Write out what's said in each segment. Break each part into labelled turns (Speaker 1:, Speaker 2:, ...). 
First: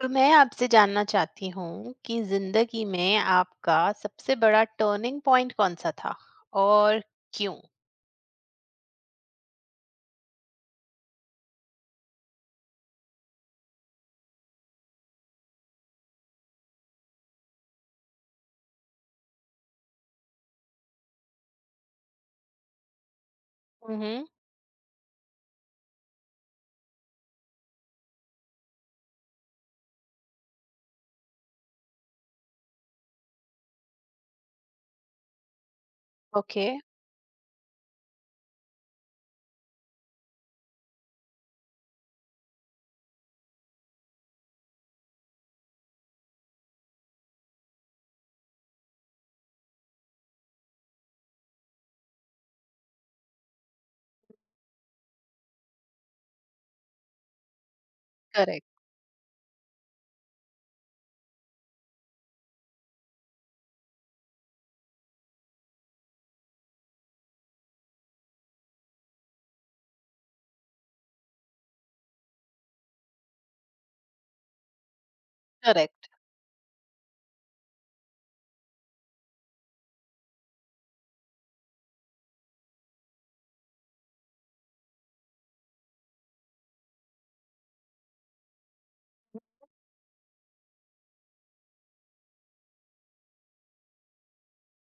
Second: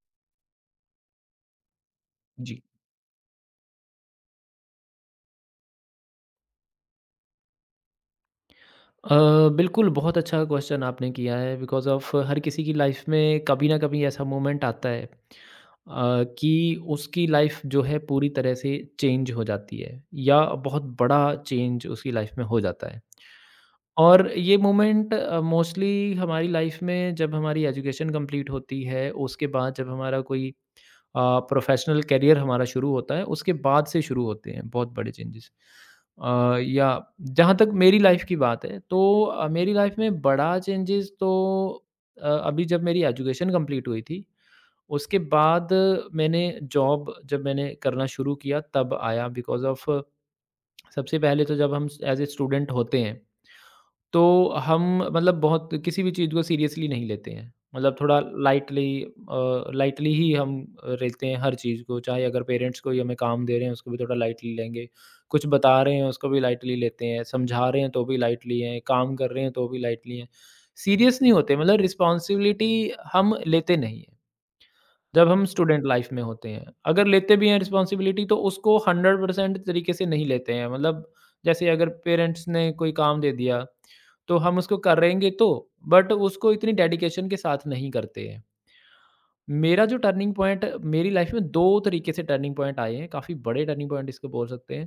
Speaker 1: तो मैं आपसे जानना चाहती हूँ कि
Speaker 2: जी।
Speaker 1: जिंदगी में आपका सबसे बड़ा टर्निंग पॉइंट कौन सा था और क्यों?
Speaker 2: अ, बिल्कुल, बहुत अच्छा क्वेश्चन आपने किया है। बिकॉज़ ऑफ़ हर किसी की लाइफ़ में कभी ना कभी ऐसा मोमेंट आता है कि उसकी लाइफ़ जो है पूरी तरह से चेंज हो जाती है या बहुत बड़ा चेंज उसकी लाइफ़ में हो जाता है।
Speaker 1: हम्म।
Speaker 2: और ये मोमेंट मोस्टली हमारी लाइफ़ में जब हमारी एजुकेशन कंप्लीट होती है, उसके बाद जब हमारा कोई अ, प्रोफ़ेशनल करियर हमारा शुरू होता है, उसके बाद से शुरू होते हैं बहुत बड़े चेंजेस। अ,
Speaker 1: ओके।
Speaker 2: या जहाँ तक मेरी लाइफ़ की बात है तो मेरी लाइफ़ में बड़ा चेंजेस तो अभी जब मेरी एजुकेशन कंप्लीट हुई थी, उसके बाद मैंने जॉब जब मैंने करना शुरू किया तब आया। बिकॉज़ ऑफ़ सबसे पहले तो जब हम एज़ ए स्टूडेंट होते हैं तो हम, मतलब, बहुत किसी भी चीज़ को सीरियसली नहीं लेते हैं। मतलब थोड़ा
Speaker 1: करेक्ट,
Speaker 2: लाइटली ही हम लेते हैं हर चीज़ को। चाहे अगर पेरेंट्स कोई हमें काम दे रहे हैं, उसको भी थोड़ा लाइटली लेंगे। कुछ बता रहे हैं, उसको भी लाइटली लेते हैं, समझा रहे हैं तो भी लाइटली हैं, काम कर रहे हैं तो भी लाइटली हैं। सीरियस नहीं होते, मतलब रिस्पॉन्सिबिलिटी हम लेते नहीं हैं जब हम स्टूडेंट लाइफ
Speaker 1: करेक्ट।
Speaker 2: में होते हैं। अगर लेते भी हैं रिस्पॉन्सिबिलिटी तो उसको 100% तरीके से नहीं लेते हैं। मतलब जैसे अगर पेरेंट्स ने कोई काम दे दिया, तो हम उसको करेंगे तो, बट उसको इतनी डेडिकेशन के साथ नहीं करते हैं। मेरा जो टर्निंग पॉइंट, मेरी लाइफ में 2 तरीके से टर्निंग पॉइंट आए हैं, काफ़ी बड़े टर्निंग पॉइंट इसको बोल सकते हैं।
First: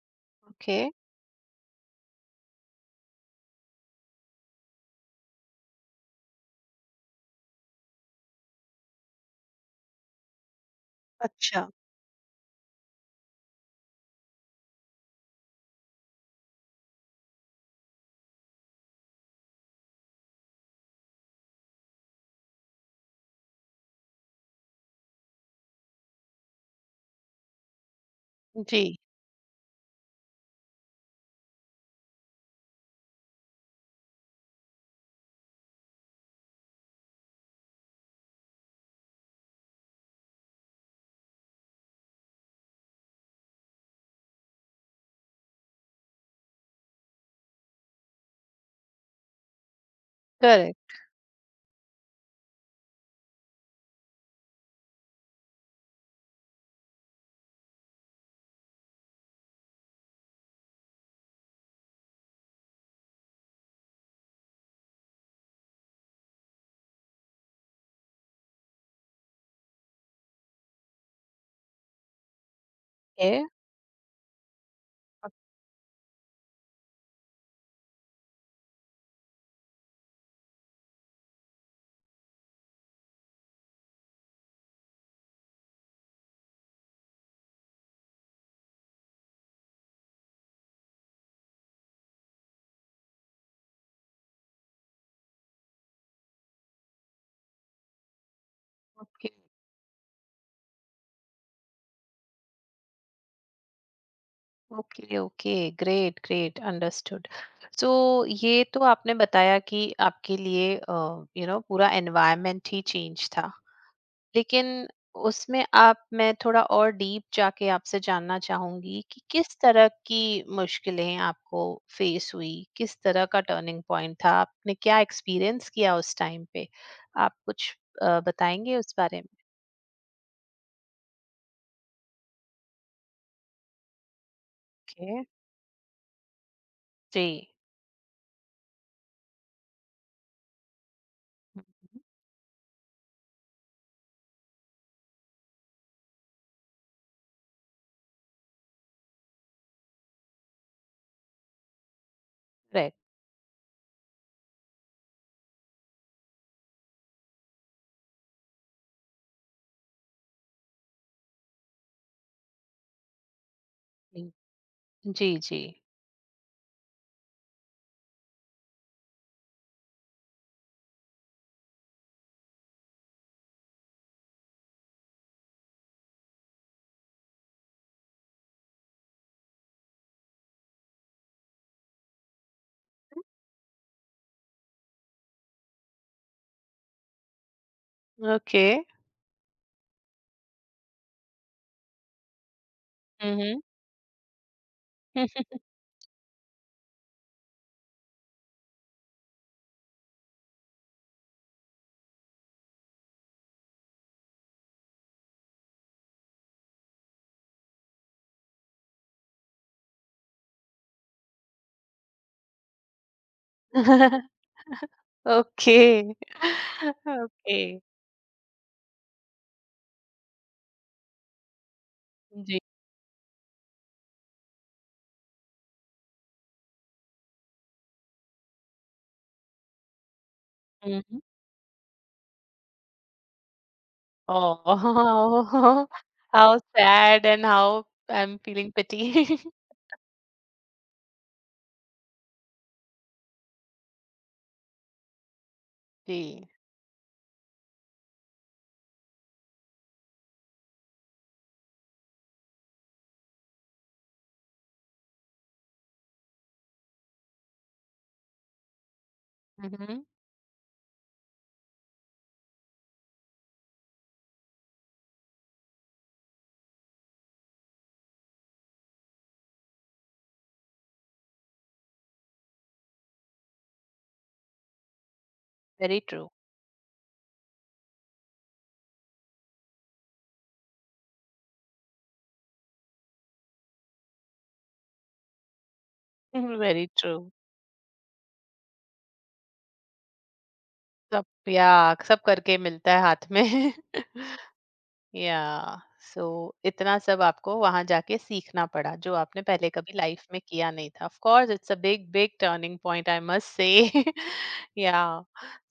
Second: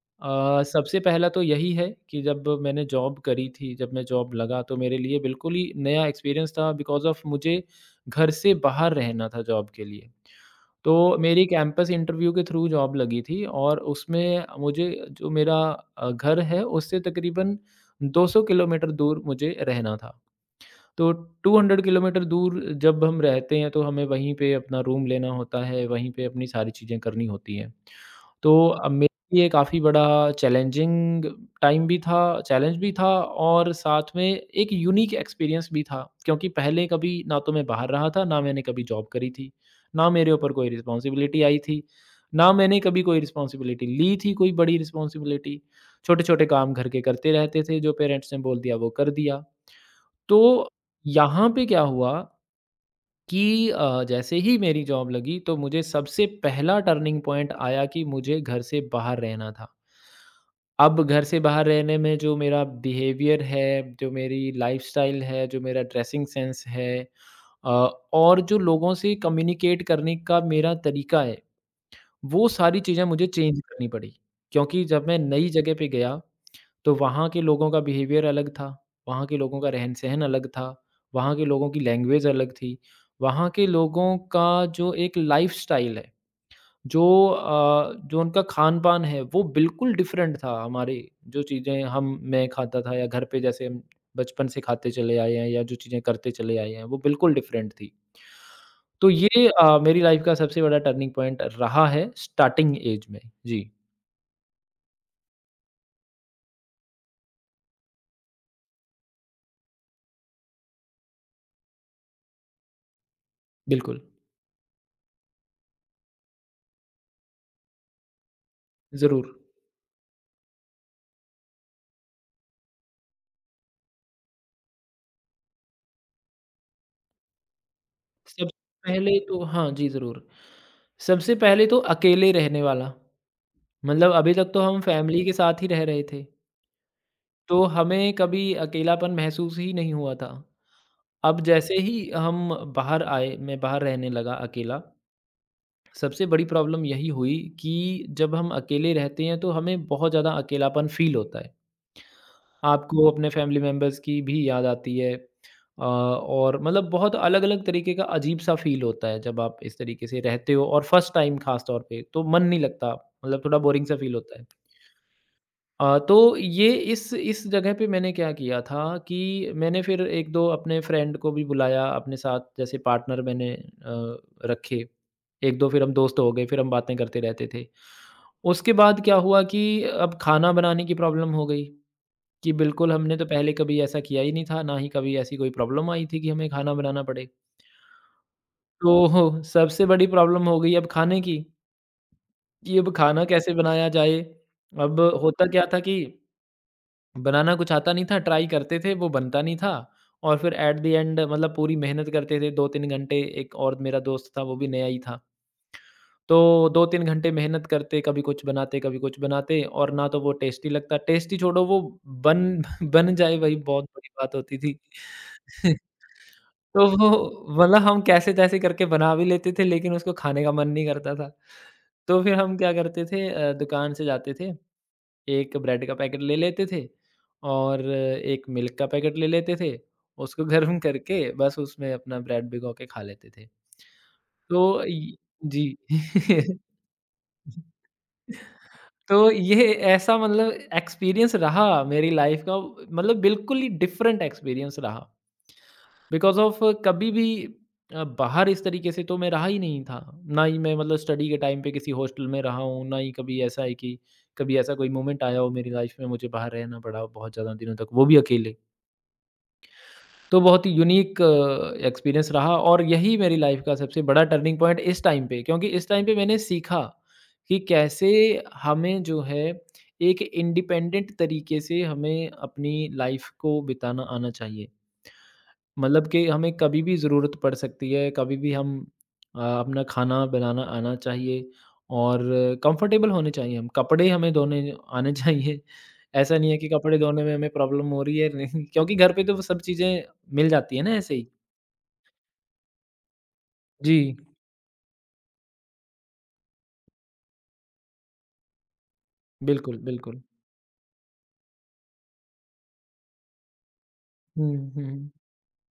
Speaker 1: ओके।
Speaker 2: सबसे पहला तो यही है कि जब मैंने जॉब करी थी, जब मैं जॉब लगा तो मेरे लिए बिल्कुल ही नया एक्सपीरियंस था। बिकॉज़ ऑफ मुझे घर से बाहर रहना था जॉब के लिए। तो मेरी
Speaker 1: अच्छा।
Speaker 2: कैंपस इंटरव्यू के थ्रू जॉब लगी थी और उसमें मुझे जो मेरा घर है उससे तकरीबन 200 किलोमीटर दूर मुझे रहना था। तो 200 किलोमीटर दूर जब हम रहते हैं तो हमें वहीं पे अपना रूम लेना होता है, वहीं पे अपनी सारी चीज़ें करनी होती हैं। तो
Speaker 1: जी।
Speaker 2: अब मेरे लिए काफ़ी बड़ा चैलेंजिंग टाइम भी था, चैलेंज भी था, और साथ में एक यूनिक एक्सपीरियंस भी था, क्योंकि पहले कभी ना तो मैं बाहर रहा था, ना मैंने कभी जॉब करी थी, ना मेरे ऊपर कोई रिस्पॉन्सिबिलिटी आई थी, ना मैंने कभी कोई रिस्पॉन्सिबिलिटी ली थी, कोई बड़ी रिस्पॉन्सिबिलिटी। छोटे-छोटे काम घर के करते रहते थे, जो पेरेंट्स ने बोल दिया वो कर दिया। तो
Speaker 1: करेक्ट
Speaker 2: यहाँ पे क्या हुआ कि जैसे ही मेरी जॉब लगी तो मुझे सबसे पहला टर्निंग पॉइंट आया कि मुझे घर से बाहर रहना था। अब घर से बाहर रहने में जो मेरा बिहेवियर है, जो मेरी लाइफ़स्टाइल है, जो मेरा ड्रेसिंग सेंस है, अ, और जो लोगों से कम्युनिकेट करने का मेरा तरीका है, वो सारी चीज़ें मुझे
Speaker 1: है।
Speaker 2: चेंज करनी पड़ी। क्योंकि जब मैं नई जगह पे गया तो वहाँ के लोगों का बिहेवियर अलग था, वहाँ के लोगों का रहन-सहन अलग था, वहाँ के लोगों की लैंग्वेज अलग थी, वहाँ के लोगों का जो एक लाइफ़स्टाइल है, जो जो उनका खान-पान है, वो बिल्कुल डिफरेंट था हमारे। जो चीज़ें हम, मैं खाता था या घर पे जैसे हम बचपन से खाते चले आए हैं या जो चीज़ें करते चले आए हैं, वो बिल्कुल डिफरेंट थी। तो
Speaker 1: ओके,
Speaker 2: ये मेरी लाइफ़ का सबसे बड़ा टर्निंग पॉइंट रहा है स्टार्टिंग एज में। जी,
Speaker 1: okay, okay. Great, great. Understood. So ये तो आपने बताया कि आपके लिए, पूरा एनवायरनमेंट ही चेंज था।
Speaker 2: बिल्कुल।
Speaker 1: लेकिन उसमें आप मैं थोड़ा और डीप जाके आपसे जानना चाहूंगी कि
Speaker 2: ज़रूर।
Speaker 1: किस तरह की मुश्किलें आपको फेस हुई, किस तरह का टर्निंग पॉइंट था, आपने क्या एक्सपीरियंस किया उस टाइम पे? आप कुछ
Speaker 2: सबसे
Speaker 1: बताएंगे उस
Speaker 2: पहले
Speaker 1: बारे में?
Speaker 2: तो हाँ जी, ज़रूर। सबसे पहले तो अकेले रहने वाला, मतलब अभी तक तो हम
Speaker 1: ओके।
Speaker 2: फैमिली के साथ ही रह रहे थे,
Speaker 1: जी।
Speaker 2: तो हमें कभी अकेलापन महसूस ही नहीं हुआ था। अब जैसे ही हम बाहर आए, मैं बाहर रहने लगा अकेला, सबसे बड़ी प्रॉब्लम यही हुई कि जब हम अकेले रहते हैं तो हमें बहुत ज़्यादा अकेलापन फ़ील होता है।
Speaker 1: राइट।
Speaker 2: आपको अपने फैमिली मेंबर्स की भी याद आती है, और मतलब बहुत अलग-अलग तरीके का अजीब-सा फ़ील होता है जब आप इस तरीके से रहते हो, और फर्स्ट टाइम ख़ास तौर पे, तो मन नहीं लगता, मतलब थोड़ा बोरिंग-सा फ़ील होता है।
Speaker 1: जी, जी।
Speaker 2: तो ये इस जगह पे मैंने क्या किया था कि मैंने फिर 1-2 अपने फ्रेंड को भी बुलाया अपने साथ, जैसे पार्टनर मैंने रखे। 1-2 फिर हम दोस्त हो गए, फिर हम बातें करते रहते थे। उसके बाद क्या हुआ कि अब खाना बनाने की प्रॉब्लम हो गई। कि बिल्कुल हमने तो पहले कभी ऐसा किया ही नहीं था, ना ही कभी ऐसी कोई प्रॉब्लम आई थी कि हमें खाना बनाना पड़े।
Speaker 1: ओके।
Speaker 2: तो सबसे बड़ी प्रॉब्लम हो गई अब खाने की, कि अब खाना कैसे
Speaker 1: हम्म।
Speaker 2: बनाया जाए? अब होता क्या था कि बनाना कुछ आता नहीं था, ट्राई करते थे, वो बनता नहीं था, और फिर एट द एंड मतलब पूरी मेहनत करते थे 2-3 घंटे। एक और मेरा दोस्त था, वो भी नया ही था। तो 2-3 घंटे मेहनत करते, कभी कुछ बनाते, कभी कुछ बनाते और ना तो वो टेस्टी लगता। टेस्टी छोड़ो, वो बन बन जाए वही बहुत बड़ी बात होती थी।
Speaker 1: ओके।
Speaker 2: तो वो,
Speaker 1: ओके।
Speaker 2: मतलब, हम कैसे-तैसे करके बना भी लेते थे लेकिन उसको खाने का मन नहीं करता था। तो फिर हम क्या करते थे, दुकान से जाते थे, एक ब्रेड का पैकेट ले लेते थे और एक मिल्क का पैकेट ले लेते थे, उसको गर्म करके
Speaker 1: जी।
Speaker 2: बस उसमें अपना ब्रेड भिगो के खा लेते थे।
Speaker 1: Oh,
Speaker 2: तो इ जी।
Speaker 1: how how sad and how I'm feeling
Speaker 2: तो
Speaker 1: pity.
Speaker 2: ये ऐसा, मतलब, एक्सपीरियंस रहा मेरी लाइफ का, मतलब बिल्कुल ही डिफरेंट एक्सपीरियंस रहा। बिकॉज
Speaker 1: जी।
Speaker 2: ऑफ कभी भी बाहर इस तरीके से तो मैं रहा ही नहीं था, ना ही मैं, मतलब स्टडी के टाइम पे किसी हॉस्टल में रहा हूँ, ना ही कभी ऐसा है कि कभी ऐसा कोई मोमेंट आया हो मेरी लाइफ में, मुझे बाहर रहना पड़ा हो बहुत ज़्यादा दिनों तक, वो भी अकेले।
Speaker 1: हुँ।
Speaker 2: तो बहुत ही यूनिक एक्सपीरियंस रहा और यही मेरी लाइफ का सबसे बड़ा टर्निंग पॉइंट इस टाइम पे, क्योंकि इस टाइम पे मैंने सीखा कि कैसे हमें जो है एक इंडिपेंडेंट तरीके से हमें अपनी लाइफ को बिताना आना चाहिए।
Speaker 1: वेरी
Speaker 2: मतलब
Speaker 1: ट्रू।
Speaker 2: कि हमें कभी भी ज़रूरत पड़ सकती है, कभी भी हम, अपना खाना बनाना आना चाहिए और कंफर्टेबल होने चाहिए हम। कपड़े हमें धोने आने चाहिए। ऐसा नहीं है कि
Speaker 1: वेरी
Speaker 2: कपड़े
Speaker 1: ट्रू।
Speaker 2: धोने में हमें प्रॉब्लम हो रही है, नहीं, क्योंकि घर पे तो वो सब चीज़ें मिल जाती है ना ऐसे
Speaker 1: सब
Speaker 2: ही।
Speaker 1: या सब करके मिलता है हाथ में।
Speaker 2: जी,
Speaker 1: या। सो इतना सब आपको वहां जाके सीखना पड़ा जो आपने पहले
Speaker 2: बिल्कुल,
Speaker 1: कभी
Speaker 2: बिल्कुल।
Speaker 1: लाइफ में किया नहीं था। Of course it's a big, big turning point, I must say.
Speaker 2: हुँ,
Speaker 1: या।
Speaker 2: हुँ,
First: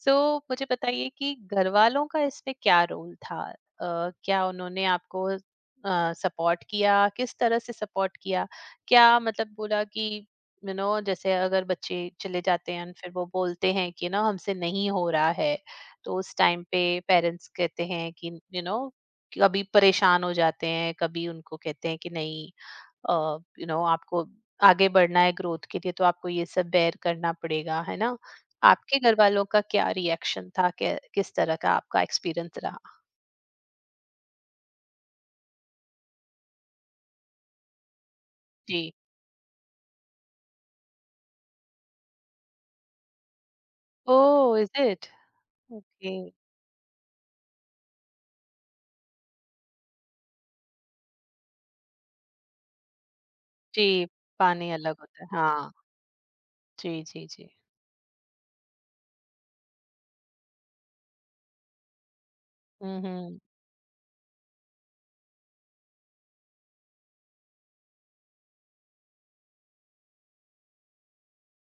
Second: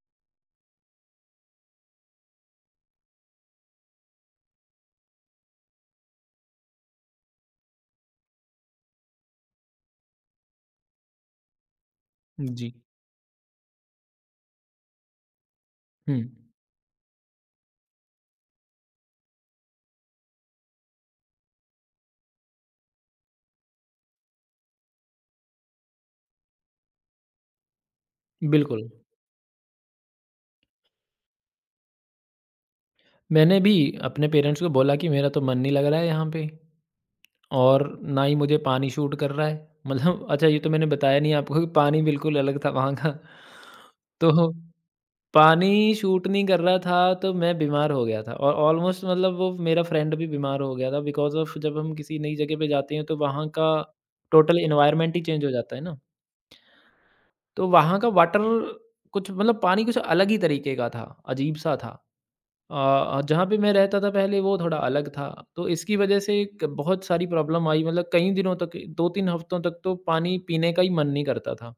Speaker 1: सो मुझे बताइए कि घर वालों का इसमें क्या रोल था? क्या उन्होंने आपको सपोर्ट किया, किस तरह से सपोर्ट किया? क्या मतलब बोला कि, यू नो, जैसे अगर बच्चे चले
Speaker 2: जी।
Speaker 1: जाते हैं and फिर वो बोलते हैं कि ना हमसे नहीं हो रहा है, तो
Speaker 2: हुँ,
Speaker 1: उस टाइम पे पेरेंट्स कहते हैं कि, यू नो, कभी परेशान हो जाते हैं, कभी उनको कहते हैं कि नहीं, यू नो, आपको आगे बढ़ना है ग्रोथ के लिए, तो आपको ये सब बेयर करना पड़ेगा, है ना?
Speaker 2: बिल्कुल।
Speaker 1: आपके घर वालों का क्या रिएक्शन था, किस तरह का आपका एक्सपीरियंस रहा?
Speaker 2: मैंने भी अपने पेरेंट्स को बोला कि मेरा तो मन नहीं लग रहा है यहाँ पे। और ना ही मुझे पानी
Speaker 1: जी।
Speaker 2: शूट कर रहा है। मतलब अच्छा ये तो मैंने बताया नहीं आपको कि पानी बिल्कुल अलग था वहाँ का। तो
Speaker 1: ओ, इज इट?
Speaker 2: पानी
Speaker 1: ओके।
Speaker 2: शूट नहीं कर रहा था तो मैं बीमार हो गया था और ऑलमोस्ट, मतलब वो मेरा फ्रेंड भी बीमार हो गया था। बिकॉज़ ऑफ़ जब हम किसी नई जगह पे जाते हैं तो वहाँ का
Speaker 1: जी।
Speaker 2: टोटल
Speaker 1: पानी अलग
Speaker 2: एनवायरनमेंट ही
Speaker 1: होता है,
Speaker 2: चेंज हो
Speaker 1: हाँ।
Speaker 2: जाता है ना।
Speaker 1: जी, जी, जी।
Speaker 2: तो वहाँ का वाटर कुछ, मतलब पानी कुछ अलग ही तरीके का था, अजीब-सा था।
Speaker 1: हम्म, हम्म,
Speaker 2: जहाँ पे मैं रहता था पहले वो थोड़ा अलग था, तो इसकी वज़ह से क बहुत सारी प्रॉब्लम आई, मतलब कई दिनों तक 2-3 हफ्तों तक तो पानी पीने का ही मन नहीं करता था।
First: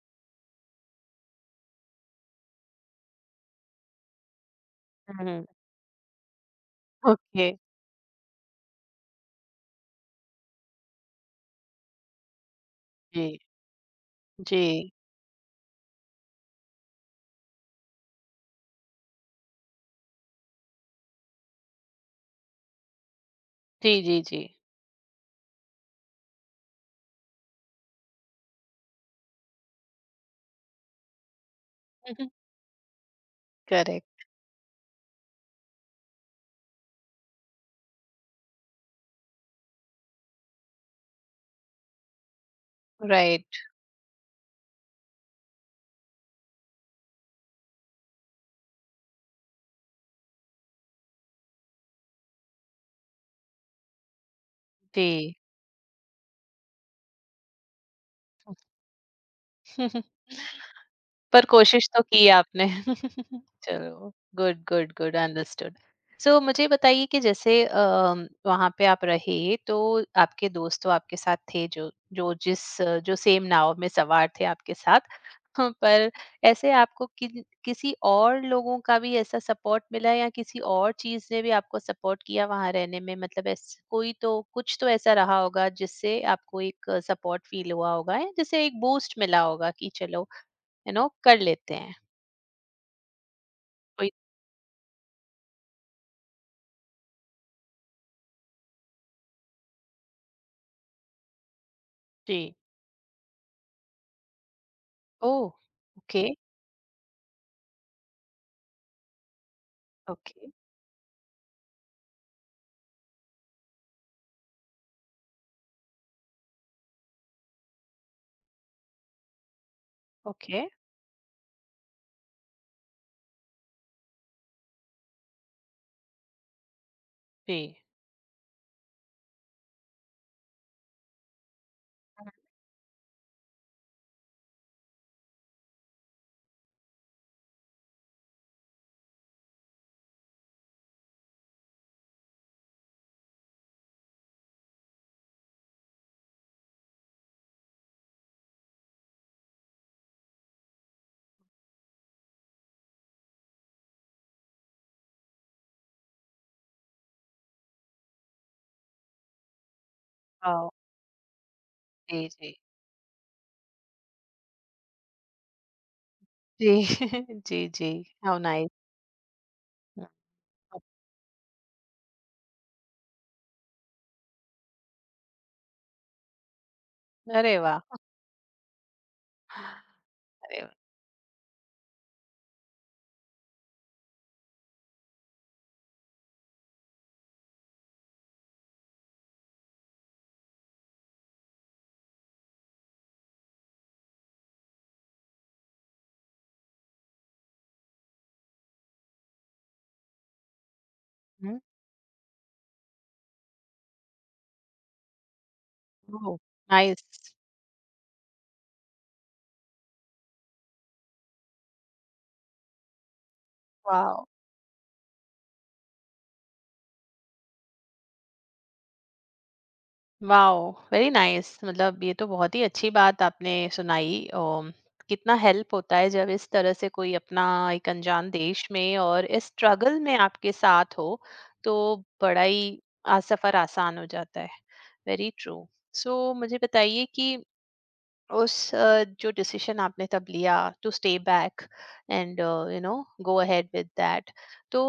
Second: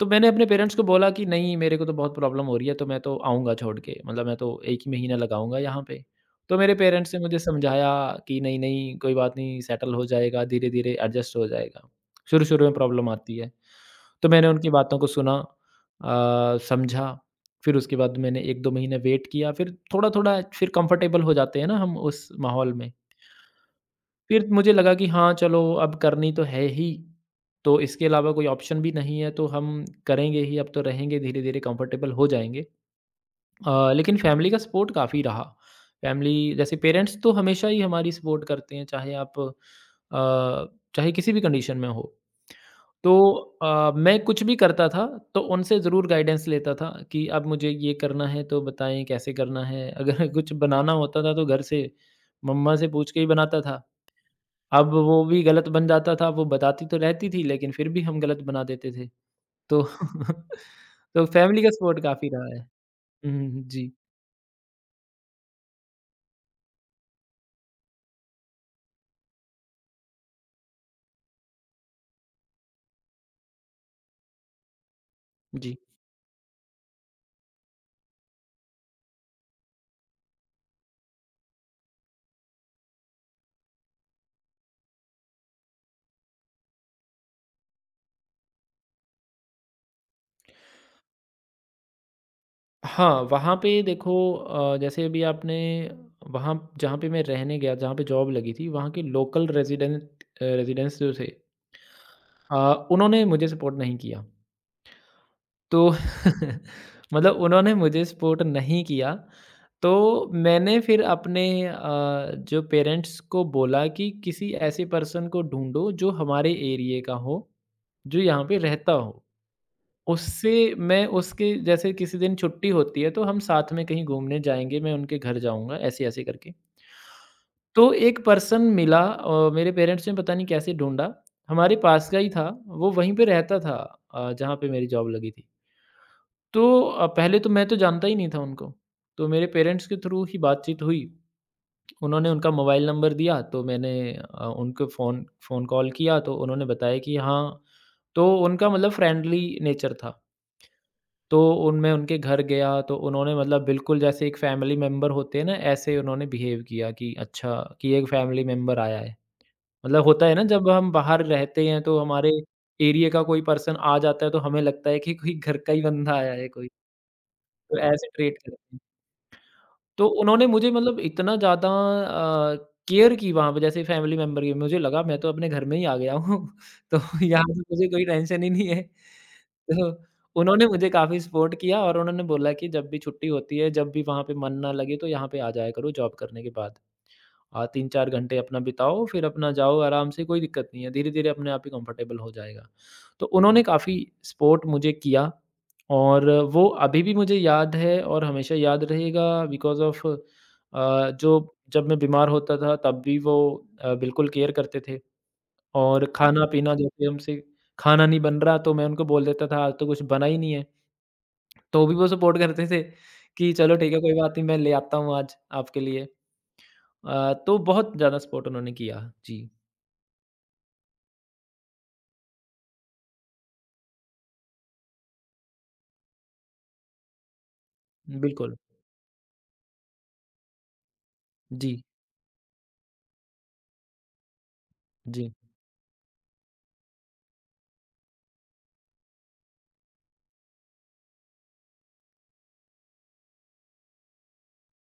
Speaker 2: तो मैंने अपने पेरेंट्स को बोला कि नहीं, मेरे को तो बहुत प्रॉब्लम हो रही है, तो मैं तो आऊँगा छोड़ के, मतलब मैं तो 1 ही महीना
Speaker 1: हम्म।
Speaker 2: लगाऊँगा यहाँ पे। तो मेरे पेरेंट्स ने मुझे
Speaker 1: ओके।
Speaker 2: समझाया कि नहीं, नहीं कोई बात नहीं, सेटल हो जाएगा, धीरे-धीरे एडजस्ट हो जाएगा। शुरू-शुरू में प्रॉब्लम आती
Speaker 1: जी,
Speaker 2: है। तो मैंने उनकी
Speaker 1: जी,
Speaker 2: बातों को सुना, समझा, फिर उसके बाद मैंने 1-2 महीने वेट किया, फिर थोड़ा-थोड़ा फिर कंफर्टेबल हो जाते हैं ना हम उस माहौल में।
Speaker 1: जी, जी, जी।
Speaker 2: फिर मुझे लगा कि हाँ, चलो अब करनी तो है ही, तो इसके अलावा कोई ऑप्शन भी नहीं है तो हम करेंगे ही, अब तो रहेंगे, धीरे-धीरे कंफर्टेबल हो जाएँगे। लेकिन
Speaker 1: करेक्ट।
Speaker 2: फैमिली का सपोर्ट काफ़ी रहा। फैमिली जैसे पेरेंट्स तो हमेशा ही हमारी सपोर्ट करते हैं, चाहे किसी भी कंडीशन में हो। तो
Speaker 1: राइट।
Speaker 2: मैं कुछ भी करता था तो उनसे ज़रूर गाइडेंस लेता था कि अब मुझे ये करना है तो बताएँ कैसे करना है? अगर कुछ बनाना होता था तो घर से मम्मा से पूछ के ही बनाता था। अब वो
Speaker 1: जी।
Speaker 2: भी गलत बन जाता था, वो बताती तो रहती थी लेकिन फिर भी हम गलत बना देते थे। तो तो
Speaker 1: पर
Speaker 2: फैमिली का
Speaker 1: कोशिश
Speaker 2: सपोर्ट
Speaker 1: तो की
Speaker 2: काफ़ी रहा है।
Speaker 1: आपने।
Speaker 2: हुँ, हुँ, हुँ। जी,
Speaker 1: चलो, good, good, good. Understood. So मुझे बताइए कि जैसे, वहाँ पे आप रहे तो आपके दोस्त तो आपके साथ थे, जो जो जिस अ, जो सेम नाव में सवार थे आपके साथ। हाँ,
Speaker 2: जी।
Speaker 1: पर ऐसे आपको किन किसी और लोगों का भी ऐसा सपोर्ट मिला, या किसी और चीज़ ने भी आपको सपोर्ट किया वहाँ रहने में? मतलब ऐस कोई तो, कुछ तो ऐसा रहा होगा जिससे आपको एक सपोर्ट फील हुआ होगा, या जैसे एक बूस्ट मिला होगा कि चलो, यू नो, कर लेते हैं।
Speaker 2: हाँ, वहाँ पे
Speaker 1: कोई।
Speaker 2: देखो जैसे अभी आपने वहाँ जहाँ पे मैं रहने गया, जहाँ पे जॉब लगी थी, वहाँ के लोकल रेज़िडेंट रेज़िडेंट्स जो थे
Speaker 1: जी।
Speaker 2: उन्होंने मुझे सपोर्ट नहीं किया।
Speaker 1: ओह!
Speaker 2: तो
Speaker 1: ओके,
Speaker 2: मतलब उन्होंने मुझे सपोर्ट नहीं किया, तो
Speaker 1: ओके,
Speaker 2: मैंने फिर अपने जो पेरेंट्स को बोला कि किसी ऐसे पर्सन को ढूँढो जो हमारे एरिये का हो, जो यहाँ पे रहता हो। उससे
Speaker 1: ओके।
Speaker 2: मैं उसके जैसे किसी दिन छुट्टी होती है, तो हम साथ में कहीं घूमने जाएँगे, मैं उनके घर जाऊँगा, ऐसे-ऐसे करके।
Speaker 1: जी।
Speaker 2: तो एक पर्सन मिला मेरे पेरेंट्स ने पता नहीं कैसे ढूँढा, हमारे पास का ही था, वो वहीं पे रहता था जहाँ पे मेरी जॉब लगी थी। तो पहले तो मैं तो जानता ही नहीं था उनको, तो मेरे पेरेंट्स के थ्रू ही बातचीत हुई। उन्होंने उनका मोबाइल नंबर दिया तो मैंने उनको फ़ोन फ़ोन कॉल किया तो उन्होंने बताया कि हाँ, तो उनका मतलब फ्रेंडली नेचर था। तो उन मैं उनके घर गया तो उन्होंने मतलब बिल्कुल जैसे एक फैमिली मेंबर होते हैं ना, ऐसे उन्होंने बिहेव किया कि अच्छा कि एक फैमिली मेंबर आया है। मतलब होता है ना जब
Speaker 1: वाओ!
Speaker 2: हम बाहर रहते हैं तो
Speaker 1: जी,
Speaker 2: हमारे
Speaker 1: जी।
Speaker 2: एरिया का कोई पर्सन आ जाता है तो हमें लगता है कि कोई घर का ही बंदा आया है कोई,
Speaker 1: जी, जी,
Speaker 2: तो
Speaker 1: जी।
Speaker 2: ऐसे ट्रीट
Speaker 1: हाउ
Speaker 2: करते
Speaker 1: नाइस।
Speaker 2: हैं। तो उन्होंने मुझे मतलब इतना ज़्यादा केयर की वहाँ पे जैसे फैमिली मेंबर की, मुझे लगा मैं तो अपने घर में ही आ गया हूँ तो यहाँ
Speaker 1: अरे
Speaker 2: तो मुझे
Speaker 1: वाह!
Speaker 2: कोई टेंशन ही नहीं है। तो
Speaker 1: अरे
Speaker 2: उन्होंने
Speaker 1: वाह!
Speaker 2: मुझे काफ़ी सपोर्ट किया और उन्होंने बोला कि जब भी छुट्टी होती है, जब भी वहाँ पे मन ना लगे तो यहाँ पे आ जाया करो जॉब करने के बाद। 3-4 घंटे अपना बिताओ, फिर अपना जाओ आराम से, कोई दिक्कत नहीं है, धीरे-धीरे अपने आप ही कंफर्टेबल हो जाएगा। तो उन्होंने काफ़ी सपोर्ट मुझे किया और वो अभी भी मुझे याद है और हमेशा याद रहेगा बिकॉज़ ऑफ़ जो
Speaker 1: हुँ।
Speaker 2: जब मैं बीमार होता था तब भी वो बिल्कुल केयर करते थे और
Speaker 1: ओह!
Speaker 2: खाना-पीना जैसे
Speaker 1: नाइस।
Speaker 2: हमसे खाना नहीं बन रहा तो मैं उनको बोल देता था आज तो कुछ बना ही नहीं है, तो भी वो सपोर्ट करते थे कि चलो ठीक है कोई
Speaker 1: वाओ!
Speaker 2: बात नहीं मैं ले आता हूँ आज आपके लिए। तो बहुत ज़्यादा सपोर्ट उन्होंने किया। जी,
Speaker 1: वाओ! Very nice. मतलब ये तो बहुत ही अच्छी बात आपने सुनाई। और कितना हेल्प होता है जब इस तरह से कोई अपना, एक अनजान
Speaker 2: बिल्कुल।
Speaker 1: देश में और इस स्ट्रगल में, आपके साथ हो,
Speaker 2: जी,
Speaker 1: तो बड़ा ही आ सफ़र आसान हो जाता है। वेरी
Speaker 2: जी,
Speaker 1: ट्रू। सो मुझे बताइए कि उस, जो डिसीजन आपने तब लिया, to stay back and, you know, go ahead with that, तो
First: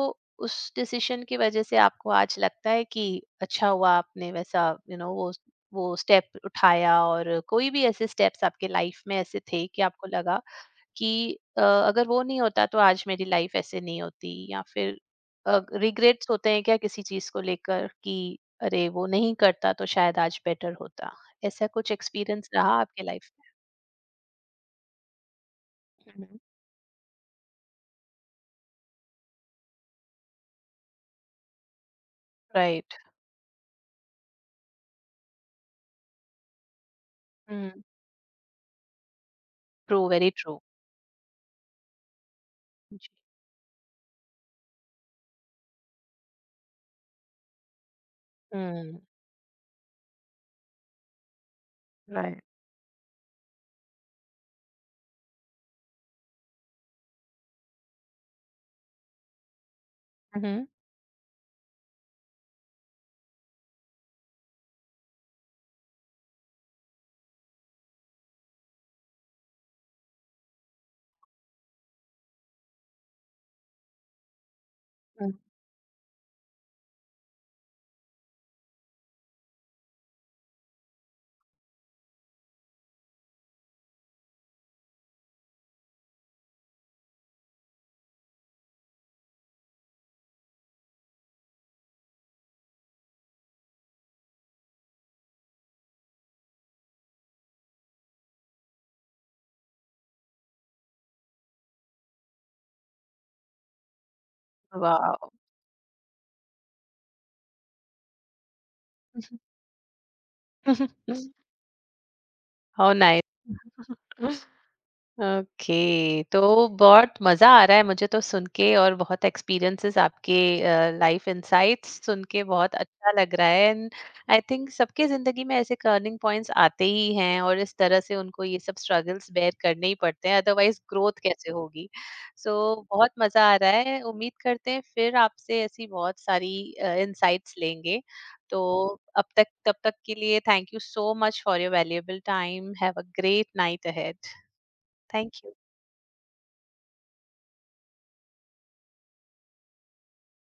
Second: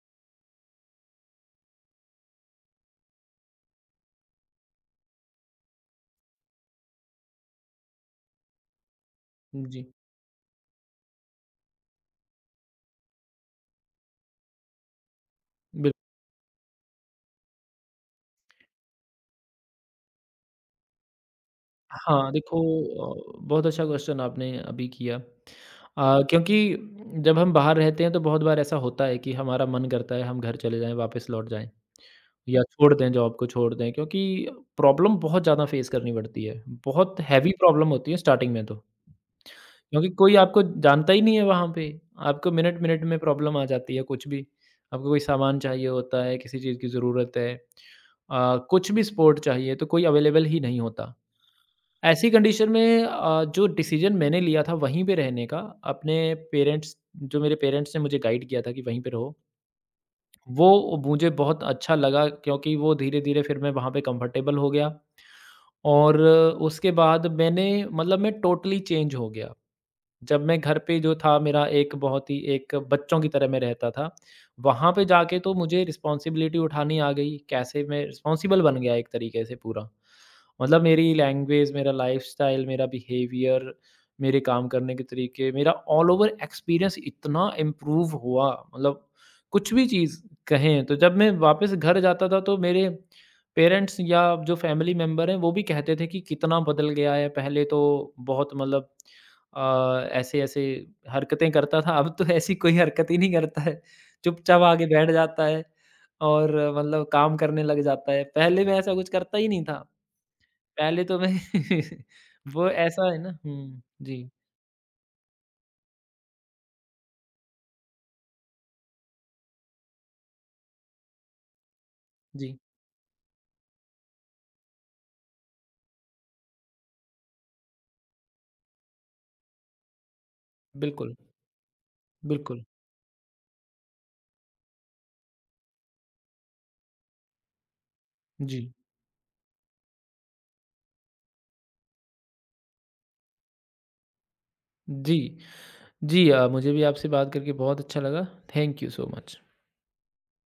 Speaker 1: उस डिसीजन की वजह से आपको आज लगता है कि अच्छा हुआ आपने वैसा, यू you नो know, वो स्टेप उठाया? और कोई भी ऐसे स्टेप्स आपके लाइफ में ऐसे थे कि
Speaker 2: जी,
Speaker 1: आपको लगा कि, अगर वो नहीं होता तो आज मेरी लाइफ ऐसे नहीं होती? या फिर
Speaker 2: बिल
Speaker 1: रिग्रेट्स होते हैं क्या किसी चीज को लेकर कि अरे, वो नहीं करता तो शायद आज बेटर होता? ऐसा कुछ
Speaker 2: हाँ,
Speaker 1: एक्सपीरियंस
Speaker 2: देखो
Speaker 1: रहा आपके लाइफ?
Speaker 2: बहुत अच्छा क्वेश्चन आपने अभी किया।
Speaker 1: Mhm.
Speaker 2: क्योंकि जब हम बाहर रहते हैं तो बहुत बार ऐसा होता है कि हमारा मन करता है हम घर चले जाएँ, वापस लौट जाएँ या
Speaker 1: Right.
Speaker 2: छोड़ दें जॉब को छोड़ दें क्योंकि प्रॉब्लम बहुत ज़्यादा फेस करनी पड़ती है। बहुत हेवी
Speaker 1: Mm.
Speaker 2: प्रॉब्लम होती है स्टार्टिंग में तो।
Speaker 1: True,
Speaker 2: क्योंकि
Speaker 1: very
Speaker 2: कोई आपको
Speaker 1: true.
Speaker 2: जानता ही नहीं है वहाँ पे। आपको
Speaker 1: J
Speaker 2: मिनट-मिनट में प्रॉब्लम आ जाती है कुछ भी। आपको कोई सामान चाहिए होता है, किसी चीज़ की ज़रूरत है कुछ
Speaker 1: Mm.
Speaker 2: भी सपोर्ट चाहिए तो कोई अवेलेबल ही नहीं होता। ऐसी
Speaker 1: Right.
Speaker 2: कंडीशन में जो डिसीज़न मैंने लिया था वहीं पे रहने का, अपने पेरेंट्स जो मेरे पेरेंट्स ने मुझे गाइड किया था कि वहीं पे रहो।
Speaker 1: Mhm.
Speaker 2: वो मुझे बहुत अच्छा लगा क्योंकि वो धीरे-धीरे फिर मैं वहाँ पे कंफर्टेबल हो गया और उसके बाद मैंने मतलब मैं टोटली चेंज हो गया। जब मैं घर पे जो था मेरा एक बहुत ही एक बच्चों की तरह मैं रहता था। वहाँ पे
Speaker 1: Mm.
Speaker 2: जाके तो मुझे रिस्पॉन्सिबिलिटी उठानी आ गई, कैसे मैं रिस्पॉन्सिबल बन गया एक तरीके से पूरा। मतलब मेरी लैंग्वेज, मेरा लाइफ़स्टाइल, मेरा बिहेवियर, मेरे काम करने के तरीके, मेरा ऑल ओवर एक्सपीरियंस इतना इम्प्रूव हुआ मतलब कुछ भी चीज़ कहें तो जब मैं वापस घर जाता था तो मेरे पेरेंट्स या जो फैमिली मेंबर हैं वो भी कहते थे कि कितना बदल गया है, पहले तो बहुत मतलब ऐसे-ऐसे हरकतें करता था, अब तो ऐसी कोई हरकत ही नहीं करता है। चुपचाप आके बैठ
Speaker 1: Wow.
Speaker 2: जाता है और मतलब काम करने लग जाता है। पहले मैं ऐसा कुछ करता ही नहीं था। पहले तो मैं वो
Speaker 1: How
Speaker 2: ऐसा है
Speaker 1: nice.
Speaker 2: ना हुँ, जी,
Speaker 1: ओके, तो बहुत मजा आ रहा है मुझे तो सुन के। और बहुत एक्सपीरियंसेस, आपके लाइफ इनसाइट्स सुन के
Speaker 2: जी।
Speaker 1: बहुत अच्छा लग रहा है। एंड आई थिंक सबके जिंदगी में ऐसे टर्निंग पॉइंट्स आते ही हैं, और इस तरह से उनको ये सब स्ट्रगल्स बेयर करने ही पड़ते हैं, अदरवाइज
Speaker 2: बिल्कुल,
Speaker 1: ग्रोथ कैसे होगी? सो
Speaker 2: बिल्कुल।
Speaker 1: बहुत मजा आ रहा है। उम्मीद करते हैं फिर आपसे ऐसी बहुत सारी इनसाइट्स लेंगे।
Speaker 2: जी,
Speaker 1: तो अब तक तब तक के लिए, thank you so much for your valuable time. Have a great night ahead.
Speaker 2: जी,
Speaker 1: थैंक यू।
Speaker 2: जी मुझे भी आपसे बात करके बहुत अच्छा लगा। Thank you so much.